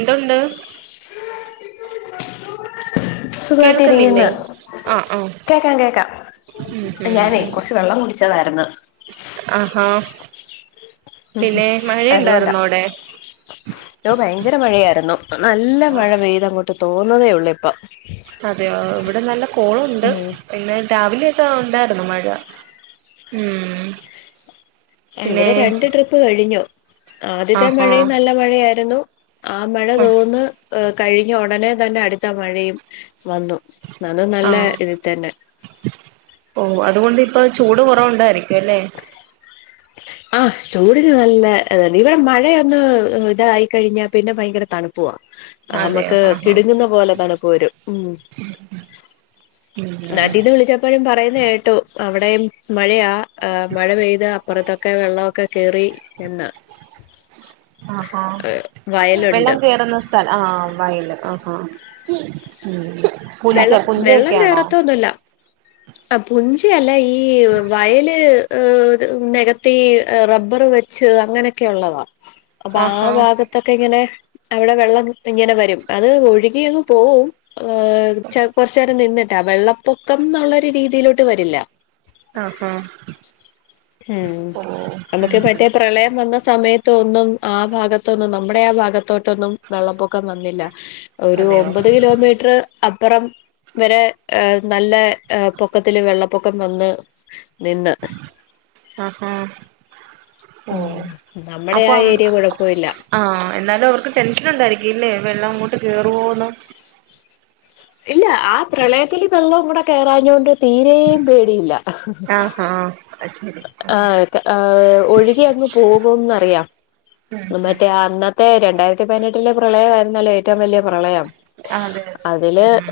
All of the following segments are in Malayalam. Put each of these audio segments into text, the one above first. എന്തുണ്ട് [unintelligible] കേൾക്കുന്നില്ലേ സുഖവായിട്ടിരിക്ക്ന്ന് ആഹ് ആഹ് കേക്കാം കേക്കാം ഉം ഞാനേ ഉം കുറച്ച് വെള്ളം കുടിച്ചതായിരുന്നു ആഹാ പിന്നെ അതുകൊണ്ടാ മഴയുണ്ടായിരുന്നു അവടെ ഭയങ്കര മഴയായിരുന്നു നല്ല മഴ പെയ്ത അങ്ങോട്ട് തോന്നുന്നതേ ഉള്ളൂ ഇപ്പ അതെയ ഇവിടെ നല്ല കോളുണ്ട് പിന്നെ രാവിലെയൊക്കെ ഉണ്ടായിരുന്നു മഴ ഉം പിന്നെ ഇവിടെ രണ്ട് ട്രിപ്പ് കഴിഞ്ഞു ആദ്യത്തെ ആഹാ മഴയും നല്ല മഴയായിരുന്നു ആ മഴ തോന്നു കഴിഞ്ഞ ഉടനെ തന്നെ അടുത്ത മഴയും വന്നു അതും നല്ല ഇതി തന്നെ ഓഹ് അതുകൊണ്ട് ഇപ്പ ചൂട് കുറവുണ്ടായിരിക്കുംല്ലെ ആഹ് ചൂടി നല്ല ഇവിടെ മഴയൊന്ന് ഇതായിക്കഴിഞ്ഞാൽ പിന്നെ ഭയങ്കര തണുപ്പ പോവാ അതെയോ നമ്മക്ക് ആഹാ കിടുങ്ങുന്ന പോലെ തണുപ്പു വരും ഉം പിന്നെ എപ്പോഴും പറയുന്ന കേട്ടോ അവിടെയും മഴയാ മഴ പെയ്ത അപ്പുറത്തൊക്കെ ക്കെ കേറി എന്ന ആഹാ വെള്ളം തിർന്നു ആഹ് വൈല് ആഹ് ആഹ് ഉം പുഞ്ച വെള്ള വെള്ളം പുഞ്ചയൊക്കെയാണോ കേറത്ത ഒന്നുല്ല ആഹ് പുഞ്ചയല്ല ഈ വയല് ഏഹ് നികത്തി റബ്ബർ വെച്ച് അങ്ങനെയൊക്കെ ഉള്ളതാണ് അപ്പൊ ആ ആഹാ ഭാഗത്ത് തൊക്കെ ഇങ്ങനെ അവിടെ വെള്ളം ഇങ്ങനെ വരും അത് ഒഴുകിയങ് പോവും കുറച്ചു നേരം നിന്നിട്ടാ വെള്ളപ്പൊക്കം എന്നുള്ളരു രീതിയിലോട്ട് വരില്ല ആഹാ ഉം ഓ നമക്ക് ഉം മറ്റേ പ്രളയം വന്ന സമയത്ത് ന്നും ആ ഭാഗത്തൊന്നും നമ്മുടെ ആ ഭാഗത്തോട്ടൊന്നും വെള്ളപ്പൊക്കം വന്നില്ല ഒരു അതെയോ ഒമ്പത് കിലോമീറ്റർ അപ്പുറം വരെ നല്ല പൊക്കത്തില് വെള്ളപ്പൊക്കം വന്ന് നിന്ന് ആഹാ ഓ ഉം നമ്മടെ അപ്പൊ ആ ഏരിയ കുഴപ്പല്ല ആഹ് എന്നാലും അവർക്ക് ടെൻഷൻ ഉണ്ടായിരിക്കുംല്ലേ വെള്ളം അങ്ങോട്ട് കേറുവോന്ന് ഇല്ല ആ പ്രളയത്തില് വെള്ളവും കൂടെ കേറാഞ്ഞോണ്ട് തീരേയും പേടിയില്ല ആഹാ അത് ശരി ആഹ് ആഹ് ഒഴുകി അങ്ങ് പോകുന്നറിയാം ഉം ഉം മറ്റേ അന്നത്തെ രണ്ടായിരത്തി പതിനെട്ടിലെ പ്രളയമായിരുന്നല്ലോ ഏറ്റവും വലിയ പ്രളയം ആഹ് അതെ അതില് അതെ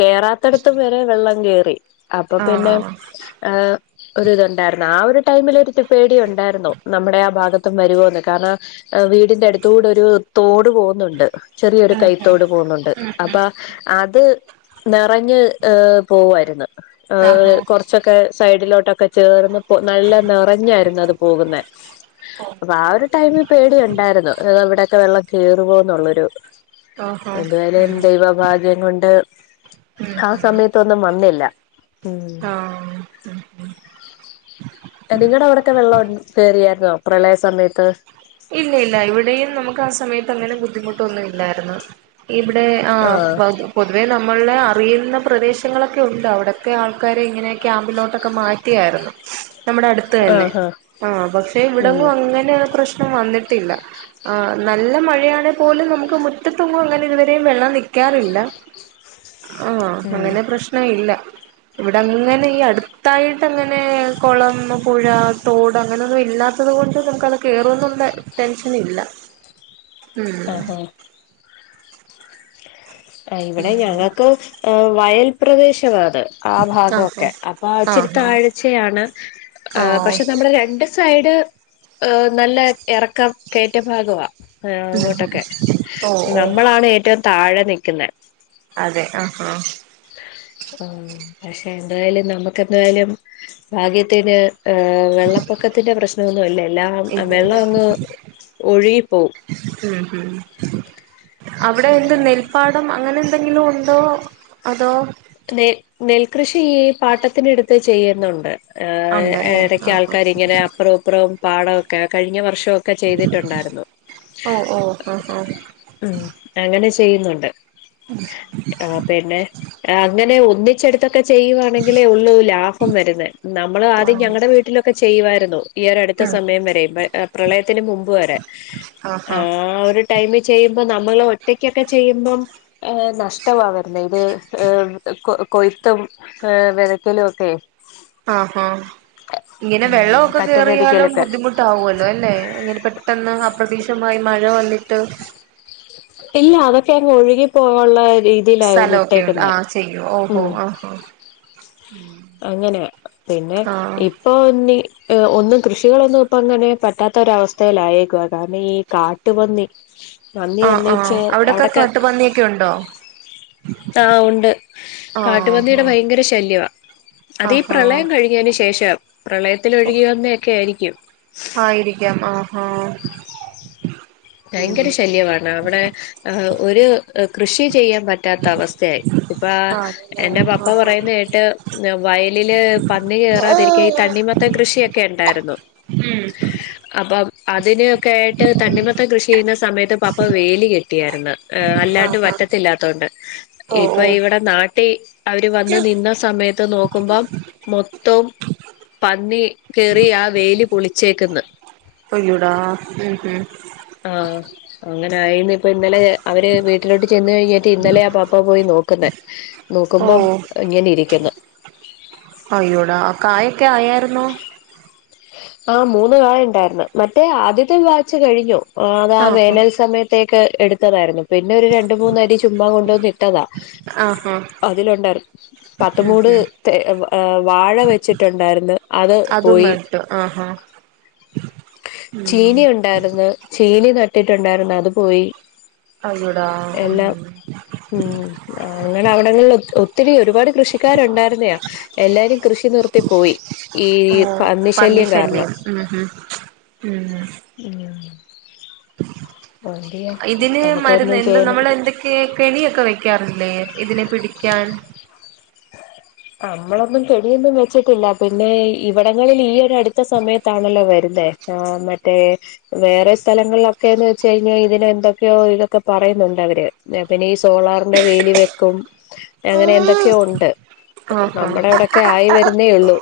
കേറാത്തിടത്തും വരെ വെള്ളം കേറി അപ്പൊ ഉം പിന്നെ ആഹ് ആഹ് ഒര് ഇതുണ്ടായിരുന്നു ആ ഒരു ടൈമിൽ ഒരു പേടി ഉണ്ടായിരുന്നു നമ്മുടെ ആ ഭാഗത്തും വരുവോന്ന് കാരണം വീടിന്റെ അടുത്തുടെ ഒരു തോട് പോകുന്നുണ്ട് ചെറിയൊരു ഉം കൈത്തോട് പോകുന്നുണ്ട് ഉം ഉം ഉം അപ്പൊ അത് നിറഞ്ഞ് പോവുവാരുന്നു ആഹാ ഏഹ് കുറ ച്ചക്കെ സൈഡിലോട്ടൊക്കെ ചേർന്ന് നല്ല നിറഞ്ഞായിരുന്നു അത് പോകുന്ന അപ്പൊ ആ ഒരുത് ടൈമിൽ പേടിയുണ്ടായിരുന്നു ഇവിടെയൊക്കെ വെള്ളം കേറുമോ എന്നുള്ളൊരു ആഹ് ആഹ് ദൈവഭാഗ്യം കൊണ്ട് ഉം ആ ഉം സമയത്തൊന്നും വന്നില്ല ഉം ആഹ് ഉം ഉം അ നിങ്ങടെ അവടൊക്കെ വെള്ളം കേറിയായിരുന്നോ പ്രളയ സമയത്ത് ഇല്ലല്ല ഇവിടെയും നമുക്കാ സമയത്ത് അങ്ങനെ ബുദ്ധിമുട്ടൊന്നുല്ലാര്ന്നു ഇവിടെ ആഹ് പ പൊതുവെ നമ്മളെ അറിയുന്ന പ്രദേശങ്ങളൊക്കെ ഉണ്ട് അവടെ ക്കെ ആൾക്കാരെ ഇങ്ങനെ ക്യാമ്പിലോട്ടൊക്കെ മാറ്റിയായിരുന്നു നമ്മുടെ അടുത്ത് തന്നെ ആഹ് ആഹ് ആഹ് പക്ഷെ ഉം ഇവിടെങ്ങും അങ്ങനെ പ്രശ്നം വന്നിട്ടില്ല ആഹ് നല്ല മഴയാണെ പോലും നമുക്ക് മുറ്റത്തങ്ങും അങ്ങനെ ഇതുവരേം വെള്ളം നിക്കാറില്ല [inaudible] ആഹ് ഉം അങ്ങനെ പ്രശ്നല്ല ഇവിടെ അങ്ങനെ ഈ അടുത്തായിട്ടങ്ങനെ കൊളം, പുഴ, തോട് അങ്ങനെയൊന്നും ഇല്ലാത്തത് കൊണ്ട് നമുക്കത് കേ പ്ലോന്നും ടെ ടെൻഷനില്ല ഉം ആഹാ ആഹ് ഇവടെ ഞങ്ങക്കും എ വയൽ പ്രേദേശവാ അത് ആ ആഹ് ഭാഗൊക്കെ അപ്പൊ ആഹ് ഇച്ചിരിത്താഴ്ചയാണ് ആഹ് ആഹ് പക്ഷെ നമ്മള് രണ്ട് സൈഡ് ആഹ് നല്ല എറക്കം കേറ്റ ഭാഗവാ ആഹ് അങ്ങോട്ടൊക്കെ ഓ ഓ നമ്മളാണ് ഏറ്റവും താഴെ നിക്ക്ന്നെ അതെ ആഹ് ആഹ് ആഹ് പക്ഷെ എന്തായാലും നമ്മക്കെന്തായാലും ഭാഗ്യത്തിന് ഏഹ് വെള്ളപ്പൊക്കത്തിന്റെ പ്രശ്നൊന്നും അല്ല എല്ലാം ഇല്ല ഇല്ല വെള്ളങ്ങ് ഒഴുകിപ്പോം ഉം ഉം അവിടെ എന്ത് നെൽപ്പാ ടം അങ്ങനെന്തെങ്കിലുണ്ടോ അതോ നെ നെൽകൃഷി ഈ പാട്ടത്തിനെടുത്ത് ചെയ്യുന്നുണ്ട് ആഹ് ഉണ്ടല്ലേ എടയ്ക്ക് ആഹ് ആൾക്കാര്ങ്ങനെ അപ്പറും ഇപ്പറും പാടൊക്കെ കഴിഞ്ഞ വർഷൊ ക്കെ ചെയ്തിട്ടുണ്ടാര്ന്നു ഓ ഓ ആഹ് ആഹ് ഉം അങ്ങനെ ചെയ്യുന്നുണ്ട് ഉം ഉം ആഹ് പിന്നെ അങ്ങനെ ഒന്നിച്ചെടു ത്തൊക്കെ ചെയ്യുവാണെങ്കിലേ ഉള്ളൂ ലാഭം വെരുന്നെ നമ്മൾ ആദ്യം ആഹ് ഞങ്ങളടെ വീട്ടിലൊക്കെ ചെയ്യുവായിരുന്നു ഈ ഒരു അടുത്ത ഉം സമയം വരെയും പ്രളയത്തിന് മുമ്പ് വരെ ആഹ് ആ ആഹ് ഒരു ടൈമിൽ ചെയ്യുമ്പോ നമ്മൾ ഒറ്റയ്ക്കൊക്കെ ചെയ്യുമ്പം എ നഷ്ടവാ വെരുന്നെ ഇത് ഏഹ് കൊ കൊയ്ത്തും ഏഹ് വെതക്കലൊക്കെ ആഹ്ഹ ഇങ്ങനെ ഉം വെള്ളൊക്കെ കേറിയാലും കറ്റപതിക്കലൊക്കെ ബുദ്ധിമു ട്ടാവല്ലോ അല്ലെ ഇങ്ങനെ പെട്ടെന്ന് അപ്രതീക്ഷമായി മഴ വന്നിട്ട് ഇല്ല അതൊക്കെ അങ്ങ് ഒഴുകിപ്പോവെള്ള രീതിയിലാ വിട്ടേക്കുന്നെ ഉം ആഹ് അങ്ങനെ പിന്നെ ആഹ് ഇപ്പൊ ഇന്നി ഒന്നും കൃഷികളൊന്നും ഇപ്പ അങ്ങനെ പറ്റാത്തൊരവസ്ഥയിലായേക്ക കാരണം ഈ കാട്ടുപന്നി പന്നി ആഹ് ആഹ് വന്നേച്ച് അവടൊക്കെ അവിടൊക്കെ കാട്ട്പന്നിയൊക്കെ ഒണ്ടോ ആ ഉണ്ട് ആഹാ കാട്ടുപന്നിയുടെ ഭയങ്കര ശല്യ അതീ ആഹാ പ്രളയം കഴിഞതിന് ശേഷം പ്രളയത്തിൽ ഒഴുകി വന്നൊക്കായിരിക്കും ആയിരിക്കാം ആഹാ ഭയങ്കര ശല്യവാണ് അവടെ ആ ഒരു കൃഷി ചെയ്യാൻ പറ്റ റ്റാത്തവസ്ഥയായി ഇപ്പാ ആണല്ലേ എന്റെ പാപ്പ ആഹാ പറയുന്നേട്ട് വയലില് പന്നി കേറാതിരിക്കാൻ ഈ തണ്ണിമ ത്തം കൃഷിയൊക്കെ ണ്ടാര്ന്നു ഉം അപ്പം അതിനൊക്കായിട്ട് തണ്ണിമ പ്പ കൃഷി ചെയ്യുന്ന സമയത്ത് പപ്പ വേലി കെട്ടിയായിര്ന്ന് എഹ് അല്ലാണ്ട് ആഹാ വറ്റത്തില്ലാത്തോണ്ട് ഓ ഇപ്പൊ ഓ ഇവടെ നാട്ടീ അവര് വന്ന് നിന്ന സമയ ത്ത് നോക്കുമ്പം മൊത്തൊം പന്നി കേറി ആ വേലി പൊളിച്ചേക്ന്ന് അയ്യോടാ ഉം ഉം ആഹ് അങ്ങനായിണ് അപ്പൊ ഇന്നലെ അവര് വീട്ടിലോട്ട് ചെന്ന് കഴിഞ്ഞിട്ട് ഇന്നലെയാ പാപ്പ പോയി നോക്ക്ന്നെ ഓ നോക്കുമ്പം ഇങ്ങനെയിരിക്ക്ന്ന് അയ്യോടാ കായൊക്ക്യായേര്ന്നോ? ആഹ് മൂന്ന് കായ ണ്ടായിര്ന്ന് മറ്റേ ആദ്യത്തെ വാച്ച് കഴിഞ്ഞു. ഓഹ് ഞാൻ ആഹാ വേനൽ സമയത്തേക്ക് എട്ത്തതായിരുന്നു പിന്നെ ഒരു രണ്ട് മൂന്ന് അരി ചുമ്മാ കൊണ്ടോന്ന്ട്ടതാ ആഹാ അതിലുണ്ടായിര് പത്ത് ഉം മൂട് ഉം തെ ഏഹ് വാഴ വെച്ചിട്ടുണ്ടായിര്ന്ന് അത് അതും പോയി നട്ട് ആഹാ ഉം ചീനി ഉണ്ടായിര്ന്ന് ചീനി നട്ടിട്ടുണ്ടായിര്ന്ന് അത് പോയി അയ്യോടാ ഉം എല്ലാം ഉം അങ്ങനെ അവിടങ്ങളിൽ ഒത്ത് ഒത്തിരി ഒരുപാട് കൃഷിക്കാര്ണ്ടായിര്ന്ന്യാ എല്ലാരും കൃഷി നിർത്തി പോയി ഈ ഓ പന്നി പന്നിശല്യം കാരണം. ശല്യം ഉം ഉം ഉം ഉം എന്തെയ്യാം നമുക്കൊന്നും ചെയ്യാനൊക്കത് കെ കെണിയൊക്കെ വെക്കാറില്ലേ ഇതിനെ പിടിക്കാൻ? അമ്മളൊന്നും കെണിയൊന്നും വെച്ചിട്ടില്ല പിന്നെ ഇവടങ്ങളിൽ ഈ അട്ത്ത സമയത്താണല്ലോ വെര്ന്നേ ആഹ് മറ്റേ വേറെ സ്ഥലങ്ങളിലൊക്കെന്ന് വെച്ച് കഴിഞ്ഞാ ഇതിനെന്തൊക്ക്യൊ ഇതൊക്കെ പറയുന്നുണ്ടവര് ന്നെ പിന്നെ ഈ സോളാറിന്റെ വേലി വെക്കും അങ്ങനെ എന്തൊ ക്ക്യൊ ഉണ്ട് ആഹാ നമ്മടെ ഇവടൊക്കെ ആയി വെര്ന്നേ ഒള്ളൂ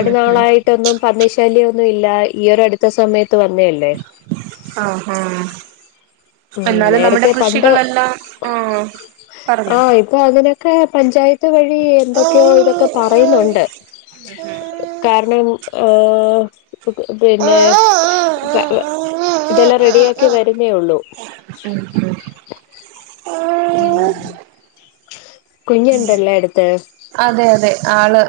ഉം ഉം നാളായി ട്ടൊന്നും പന്നി ശല്ല്യൊന്നുല്ല ഈ ഒരട്ത്ത സമയത്ത് വന്നേ അല്ലേ ആഹ് ആഹ് ഉം എന്നാലും നമ്മടെ നേരത്തെ പണ്ട് കൃഷികളെല്ലാം ആഹ് പറഞ്ഞോ ക്കാ അങ്ങനെക്കെ പഞ്ചായത്ത് വഴി എന്തൊക്ക്യോ ഇതൊക്കെ പറയുന്നുണ്ട് കാരണം ഏഹ് ഇത് പിന്നെ പ വ ഇതെല്ലാം റെഡിയാക്കി വെര്ന്നേ ഒള്ളൂ. ഉം ഉം ഉം കുഞ്ഞുണ്ടല്ലേ അട്ത്ത് അതെ യതെ ആള്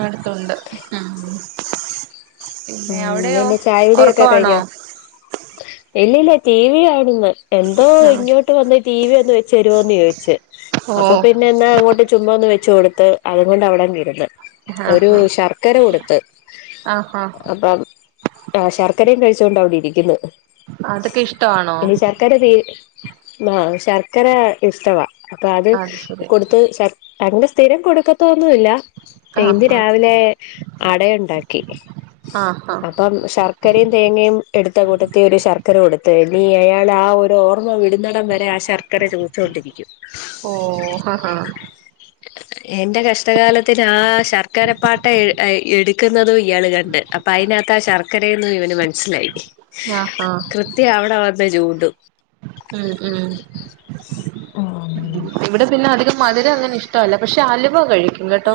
അട്ത്തുണ്ട് ഉം ഉം [unintelligible] ചായുട്യൊക്കെ കഴിഞ്ഞോ? ഇല്ലല്ല ടി വി കാണ്ന്ന് എന്തോ ആഹ് ഇൻങ്ങോ ഇപ്പ വന്ന് ടി വി ഒന്ന് വെചേരോന്ന് ചോയ്ച്ച് ഓ അപ്പൊ പിന്നെ ന്നാ അങ്ങോട്ട് ചുമ്മ ഒന്ന് വെച്ച് കൊട്ത്ത് അതു കൊണ്ട് അവിടങ്ങിര്ന്ന് ആഹ് ഒരു ആഹ് ശർക്കര കൊട്ത്ത്. ആഹ് ഹ അപ്പം ആഹ് ശർക്കരിം കഴിച്ചോണ്ട് അവടെ ഇരിക്ക്ന്ന് അതൊക്കെഷ്ടാണോ? ക്കര തീ ആഹ് ശർക്കര ഇഷ്ടവാ അപ്പ അത് കൊടുത്ത് ശർ അങ്ങ്നെ സ്ഥിരം കൊടുക്കത്തൊന്നുല്ല ആഹ് ഇന്ന് ഹാ രാവിലെ അടയുണ്ടാക്കി ആഹ് ഹാ അപ്പം ശർക്കരയും തേങ്ങയും എടുത്ത കൂട്ടത്തി ഒരു ശർക്കര കൊടുത്ത് ഇനി അയാൾ ആഹ ഒരു ഓർമ ഓർമ്മ വിടുന്നടം വരെ ആ ശർക്കര ചോദിച്ചൊണ്ടിരിക്കും ഓഹ് ആഹാ ആഹാ എന്റെ കഷ്ടകാലത്തിന് ആ ശർക്കരപ്പാട്ട എടുക്ക്ന്നതും ഇയാള് കണ്ട് അപ്പ അയിന അകത്താ ആഹ ശർക്കരയന്ന് ഇവന് മൻസ്സിലായി ആഹ് ആഹാ ട്ടി അവിടെ വന്ന്തേച്ചു കൂട്ടും മ് മ് ഇവിടെ പിന്നെ അധികം മധുരം അങ്ങനെ ഇഷ്ടം അല്ല പക്ഷെ അൽവ കഴി ഇങ്ങട്ടോ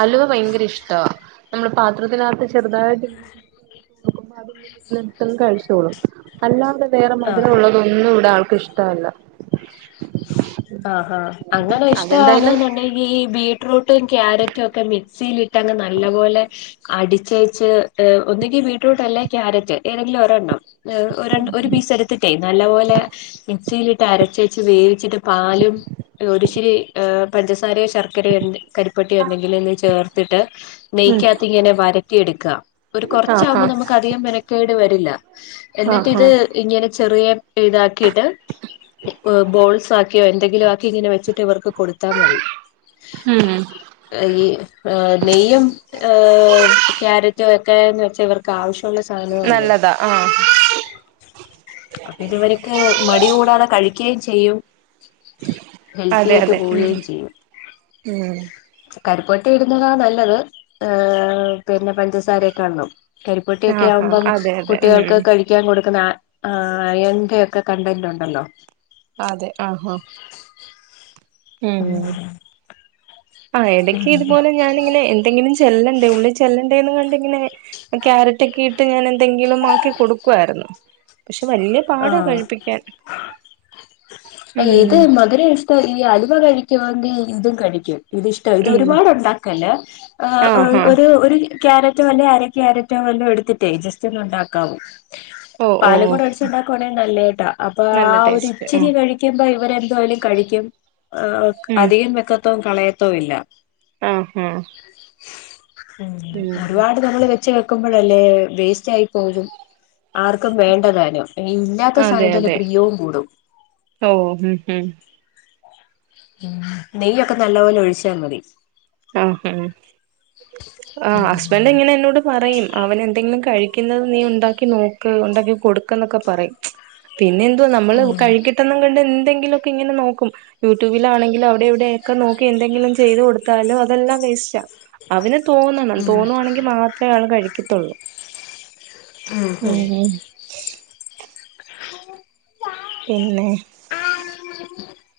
അലുവ ഭയങ്കര ഇഷ്ടവാ നമ്മള് പാത്രത്തിനകത്ത് ചെറുതായിട്ട് [unintelligible] എടുത്തു കഴിച്ചോളും അല്ലാതെ വേറെ മധുരം ആഹാ ഉള്ളതൊന്നും ഇവിടെ ആൾക്ക് ഇഷ്ട അല്ല ആഹ് ഹാ അങ്ങനെ അതെന്തായാലും ഇഷ്ടാണ്ന്നുണ്ടെങ്കി ഈ ബീട്ട്റൂട്ടും ക്യാരറ്റും ഒക്കെ മിക്സിൽ ഇട്ടങ്ങ് നല്ല പോലെ അടിച്ചേച്ച് ഒന്നെങ്കി ബീട്ട്റൂട്ട് അല്ലേ ക്യാരറ്റ് ഏതെങ്കിലും ഒരെോണ്ണം ഒരെ ഒര്പീസ് എടുത്തിട്ടേ നല്ല പോലെ മിക്സിയിലിട്ട് അരച്ചേച്ച് വേവിച്ചിട്ട് പാലും ഒരുശിരി പഞ്ചസാരേ ശർക്കരേ എന്ത കരി പെട്ടി ഉണ്ടെങ്കില് ഇന്ന് ചേർത്തിട്ട് ഉം നെയ്ക്യാത്ത് ഇങ്ങനെ വരട്ടി എട്ക്കാ ഒര് ആഹ് കൊറച്ചാഉമ്പം ആഹ് നമുക്ക് അധികം മെന കേട് വരില്ല എന്നിട്ട് ആഹ് ഇത് ആഹ് ഇങ്ങനെ ചെറിയ ഇതാക്കിയിട്ട് ബോൾസ് ആക്കി ക്കി എന്തെങ്കിലും ആക്കി ഇങ്ങനെ വെച്ചിട്ട് ഇവർക്ക് കൊട്ത്താ മതി ഉം ഈ നെയ്യും ഏ ക്യാരറ്റും ഒക്കെന്ന് വെച്ചാ ഇവർ ക്ക് ആവശ്യ ഉള്ള സാധനം അല്ലേ നല്ലതാ ആഹ് അപ്പ ഇത് ഇവര്ക്ക് മടി കൂടാതെ കഴിക്കേചെയ്യും ഹെൽത്തി അതെ ആയിട്ട് അതെ ഉം പോവേം ചെയ്യും ഉം കരിപ്പെട്ടി ഇടുന്നതാണ് നല്ലത് ഏ പിന്നെ പഞ്ചസാരയെക്കാണും കരിപ്പെട്ടിയൊക്കെ ആഹാ ആവുമ്പം അതെ അതെ ഉം കുട്ടികൾക്ക് കഴി ക്ക്യാൻ കൊടുക്കുന്ന അയൺന്റെ ഒക്കെ കണ്ടന്റ് ഉണ്ടല്ലോ അതെ ആഹാ ഹാ മ്മ് ആഹാ ഇടയ്ക്ക് ഇതുപോലെ ഞാനിങ്ങനെ എന്തെങ്കിലും ചെല്ലണ്ട ഉള്ളി ചെ ചെല്ലണ്ടേന്ന് കണ്ടിങ്ങനെ ക്യാരറ്റെക്കെ ഇ ട്ട് ഞാന് എന്തെങ്കിലും ആക്കി കൊടുക്കു ആയിരുന്നു പക്ഷെ വല്ല്യ ആഹ് ഉം ഈത് മധുരം ഇഷ് ട്ടല്ല്യ അലുവ കഴിക്കുവൊങ്കിൽ ഇതും കഴിക്കും ഇത്ഷ്ടാ ഇത് ഉം ഒരുപാട് ഉണ്ടാക്കല് ആഹാ ഒരു ഒരു ക്യാര റ്റൊ അല്ല അര ക്യാരറ്റോ വല്ലോ എടുത്തിട്ടേ ജസ്റ്റ് ഒന്ന് ഉണ്ടാക്കാവു ഓഹ് ഓഹ് ഇപ്പ ഉണ്ടാക്കുവാണെൽ നല്ലഹ്ട്ടാ അപ്പൊ ആഹ ഒരു ടേസ്റ്റ് ആ ഇച്ചിരി കഴിക്കുമ്പോ ഇവരെ എന്തുവായാലും കഴിക്കും ആഹാ ഉം അധികം വെക്കത്തും കളയത്തും ഇല്ല ആഹ്ഹാ ഉം ഒര്പാട് നമ്മള് വെച്ച് വെ വെക്കുമ്പഴല്ലേ വേസ്റ്റായി പോരു ആർക്കും വേണ്ടതാനു ഇ ഇല്ലാത്ത അതെ സമയത് അയില് അതെ പ്രിയോം കൂടും ഓ ഹ് ഹ് ഉം നെയ്യൊക്ക നല്ലപോലെ ഒഴിച്ചാ മതി ആ ഹം ആ ബെല്ല ഉം ഇങ്ങനെ എന്നോട് പറയും അവന് എന്തെങ്കിലും കഴിക്കുന്നത് നീ ഉണ്ടാക്കി നോക്ക് ഉണ്ടാക്കി കൊടുക്കന്നൊക്കെ പറയും പിന്നെ എന്തോ നമ്മള് ഉം കഴികി പെട്ടെന്ന്ങണ്ട് എന്തെങ്കിലോക്കെ ഇങ്ങനെ നോക്കും യൂട്യൂബിലാണെങ്കിലും അവ്ടേം ഇവിടോക്കെ നോക്കി എന്തെങ്കിലും ചെയ്ത് കൊടു ത്താലും അതെല്ലാം വേസ്റ്റ അവന് തോന്നണം ഉം തോന്നുവാണെങ്കി മാത്രേ ആള് കഴിക്കത്തൊള്ളൂ ഉം ഉം ആ പിന്നെ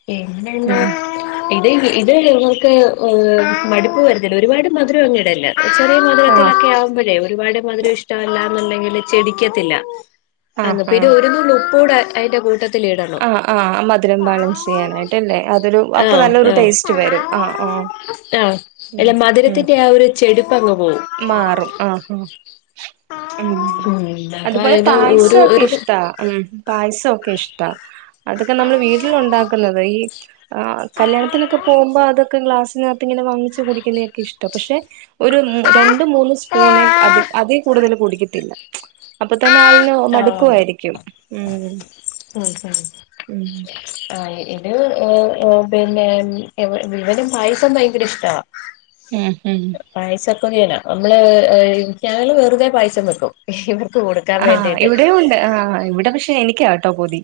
പിന്നെന്താ ഇത് ഇത് ഇങ്ങൾക്ക് മടുപ്പ് വരത്തില്ല ഒരുപാട് മധുരങ്ങ് ഇടെല്ല ചെറിയ ആഹ് മധുരത്തിലൊക്കെ ആവുമ്പഴേ ഒരുപാട് മധുരം ഇഷ്ടമല്ലാന്നുണ്ടെങ്കില് ചെടിക്കത്തില്ല ആഹ് അങ് പിന്നെ ആഹ് ഒരു നുള്ള് ഉപ്പൂട അയിന്റെ കൂട്ട ആ ആ മധുരം ബാലൻസ് ചെയ്യാനായിട്ടല്ലേ അതൊരു അപ്പ ആഹ് നല്ലരു ആഹ് ടേസ്റ്റ് വരും ആ ആ ആഹ് ഉം അല്ല ഉം മധുരത്തിന്റെ ആ ഒരു ചെടിപ്പ് അങ്ങ് പോവും മാറും ആ ആ ഉം ഉം അപ്പൊ അതുപോലെ അതിന് ഒരു പായസക്കെ ഒരു ഇഷ്ടാ ഉം പായ്‌സോക്കെ ഇഷ്ടാ അതൊക്കെ നമ്മള് വീട്ടില് ഉണ്ടാക്കുന്നത് ഈ ആ കല്യാണത്തിനൊക്കെ പോവുമ്പ അതൊക്കെ ക്ലാസ്സിനക ങ്ങനെ വാങ്ങിച്ച് കുടിക്കുന്നെക്കെ ഇഷ്ട പക്ഷെ ഒരു മു രണ്ട് മൂന്ന് സ്പൂണെ അതി അതീ കൂടുതല് കുടിക്കത്തില്ല അപ്പ തന്നെ ആഹ് ആൾന് മടുക്കുവായിരിക്കും ഉം ഉം ഉം ഉം ആ ഇത് ഉം ഉം പിന്നെ ഇവ ഇവനും പായസം ഭയങ്കര ഇഷ്ടവാ ഉം ഹും പായസ കൊതിയന നമ്മള് ഞങ്ങള് വെറുതെ പായസം വെക്കും ഇവർക്ക് കൊട് ആ ഇവടേം ഉണ്ട് ആ ഇവിടെ പക്ഷെ എനിക്കാട്ടോ പൂതി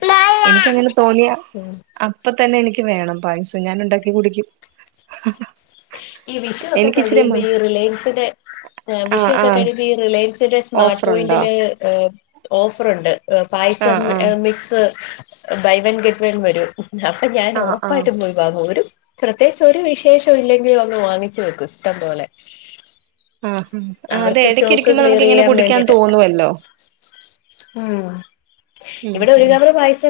എനിക്കങ്ങനെ തോന്നിയ ഉം അപ്പ തന്നെ എനിക്ക് വേണം പായസം ഞാനുണ്ടാക്കി കുടിക്യും ഈ വിഷു ഒക്ക കഴിയുമ്പോ ഈ റിലെയ്‌ൻസിന്റെ ഏ വിഷു ആഹ് ഒക്ക ആഹ് കഴിഴുമ്പോ ഈ റിലെൻസിന്റെ സ്മാർട്ട് ഓഫറുണ്ടോ പോയിന്റില് ഓഫറുണ്ട് പായസം ആഹ് ആഹ് mix buy one get one വരൂ അപ്പം ഞാന് ആഹ് ആഹ് ഒറപ്പായിട്ടും പോയി വാങ്ങു ഒരു പ്രത്യേകിച്ച് ഒരു വിശേഷോല്ലെങ്കിലും വാങ്ങിച് വെക്കും ഇഷ്ടം പോലെ ആ അതെ അവർക്ക് ഏതക്കെ സ്റ്റോക്ക് ഇരിക്ക്ന്ന ക്ലിയർ നമുക്കിങ്ങനെ ചെയ്യാൻ കുടിക്കാൻ വേണ്ടിട്ട് തോന്നുവല്ലോ ഉം ഉം ഇവടെ ഒരു ഉം കവറ് പായസം